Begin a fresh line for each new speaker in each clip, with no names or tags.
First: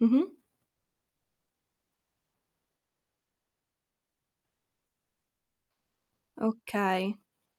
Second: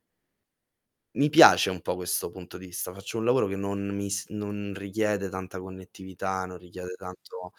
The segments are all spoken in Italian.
Mh-mh.
Mi piace un po' questo punto di vista. Faccio un lavoro che non mi s non richiede tanta connettività, non richiede
Okay.
tanto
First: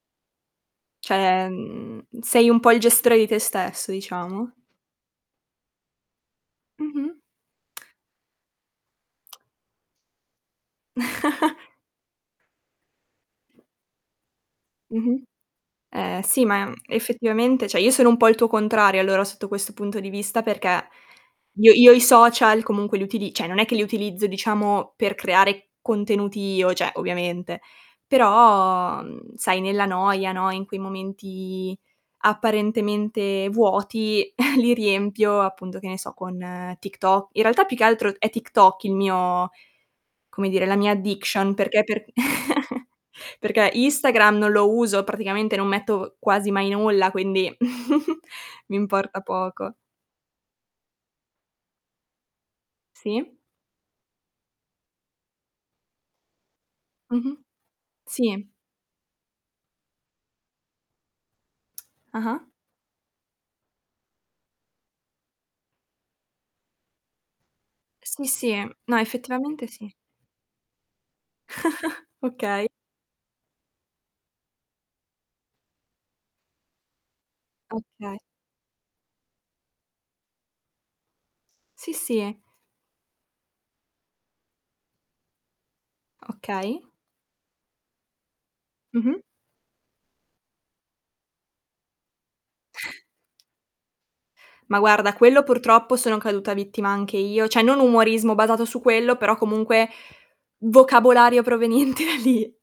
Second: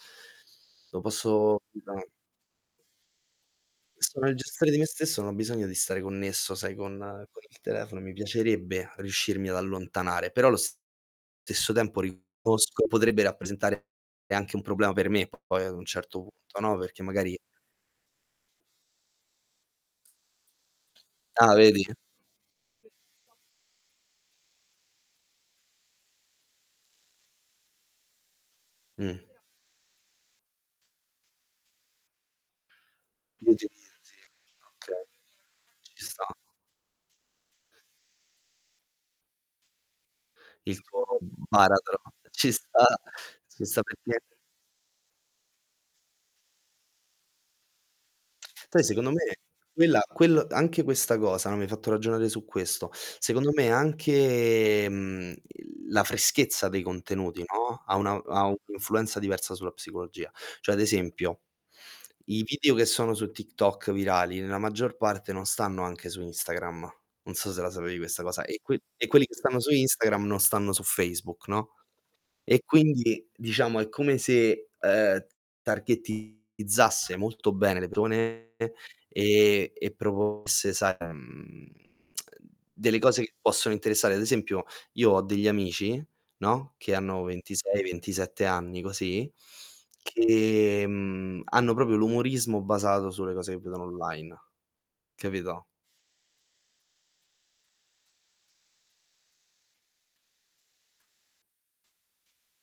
Lo
Cioè,
posso
mhmm,
Scusami.
sei un po' il gestore di te stesso,
Sono il
diciamo.
gestore di me stesso, non ho bisogno di stare connesso, sai, con
Mh-mh.
con il telefono. Mi piacerebbe riuscirmi ad allontanare, però allo stesso tempo riconosco, che potrebbe rappresentare anche un problema per
Mh-mh.
me poi ad un certo
Eh sì,
punto,
ma, mhmm,
no, perché magari
effettivamente cioè io sono un po' il tuo contrario allora sotto questo punto di vista, perché
Ah,
io
vedi.
io i social comunque li utili cioè non è che li utilizzo diciamo per creare contenuti io, cioè, ovviamente, però,
Mh.
mhmm, sai nella noia, no, in quei momenti
I
apparentemente
[unintelligible]
vuoti li
okay.
riempio appunto, che ne
Ci
so,
sta.
con TikTo In realtà, più che altro è TikTok il mio come dire, la
Il
mia
tuo
addiction, perché
baratro
per
ci sta. Ci
perché
sta perché
Instagram non lo uso, praticamente non metto quasi mai nulla, quindi mi
Poi secondo
importa
me
poco.
quella quel anche questa cosa, no, mi hai fatto ragionare su questo
Sì.
secondo me anche, mhmm, il la freschezza dei
Mh-mh.
contenuti, no, ha una ha
Sì.
un' influenza diversa sulla psicologia. Cioè, ad esempio, i
Ah-ah.
video che sono su TikTok virali, nella maggior parte non stanno anche su Instagram, non so se la sapevi questa
Sì,
cosa,
sì.
e que
No,
e quelli che stanno
effettivamente
su
sì.
Instagram non stanno su Facebook, no, e
Okay.
quindi, diciamo, è come se, uhm, targettizzasse molto bene le
Okay.
persone e e proponesse, sai, mhmm,
Sì, sì.
delle cose che possono interessare. Ad esempio io ho degli amici, no,
Okay.
che hanno 26, 27 anni
Mh-mh.
che, mhmm, hanno proprio l'umorismo basato sulle cose che vedono online.
Ma guarda, quello
Capito?
purtroppo sono caduta vittima anche io, cioè non umorismo basato su quello, però comunque vocabolario proveniente da lì.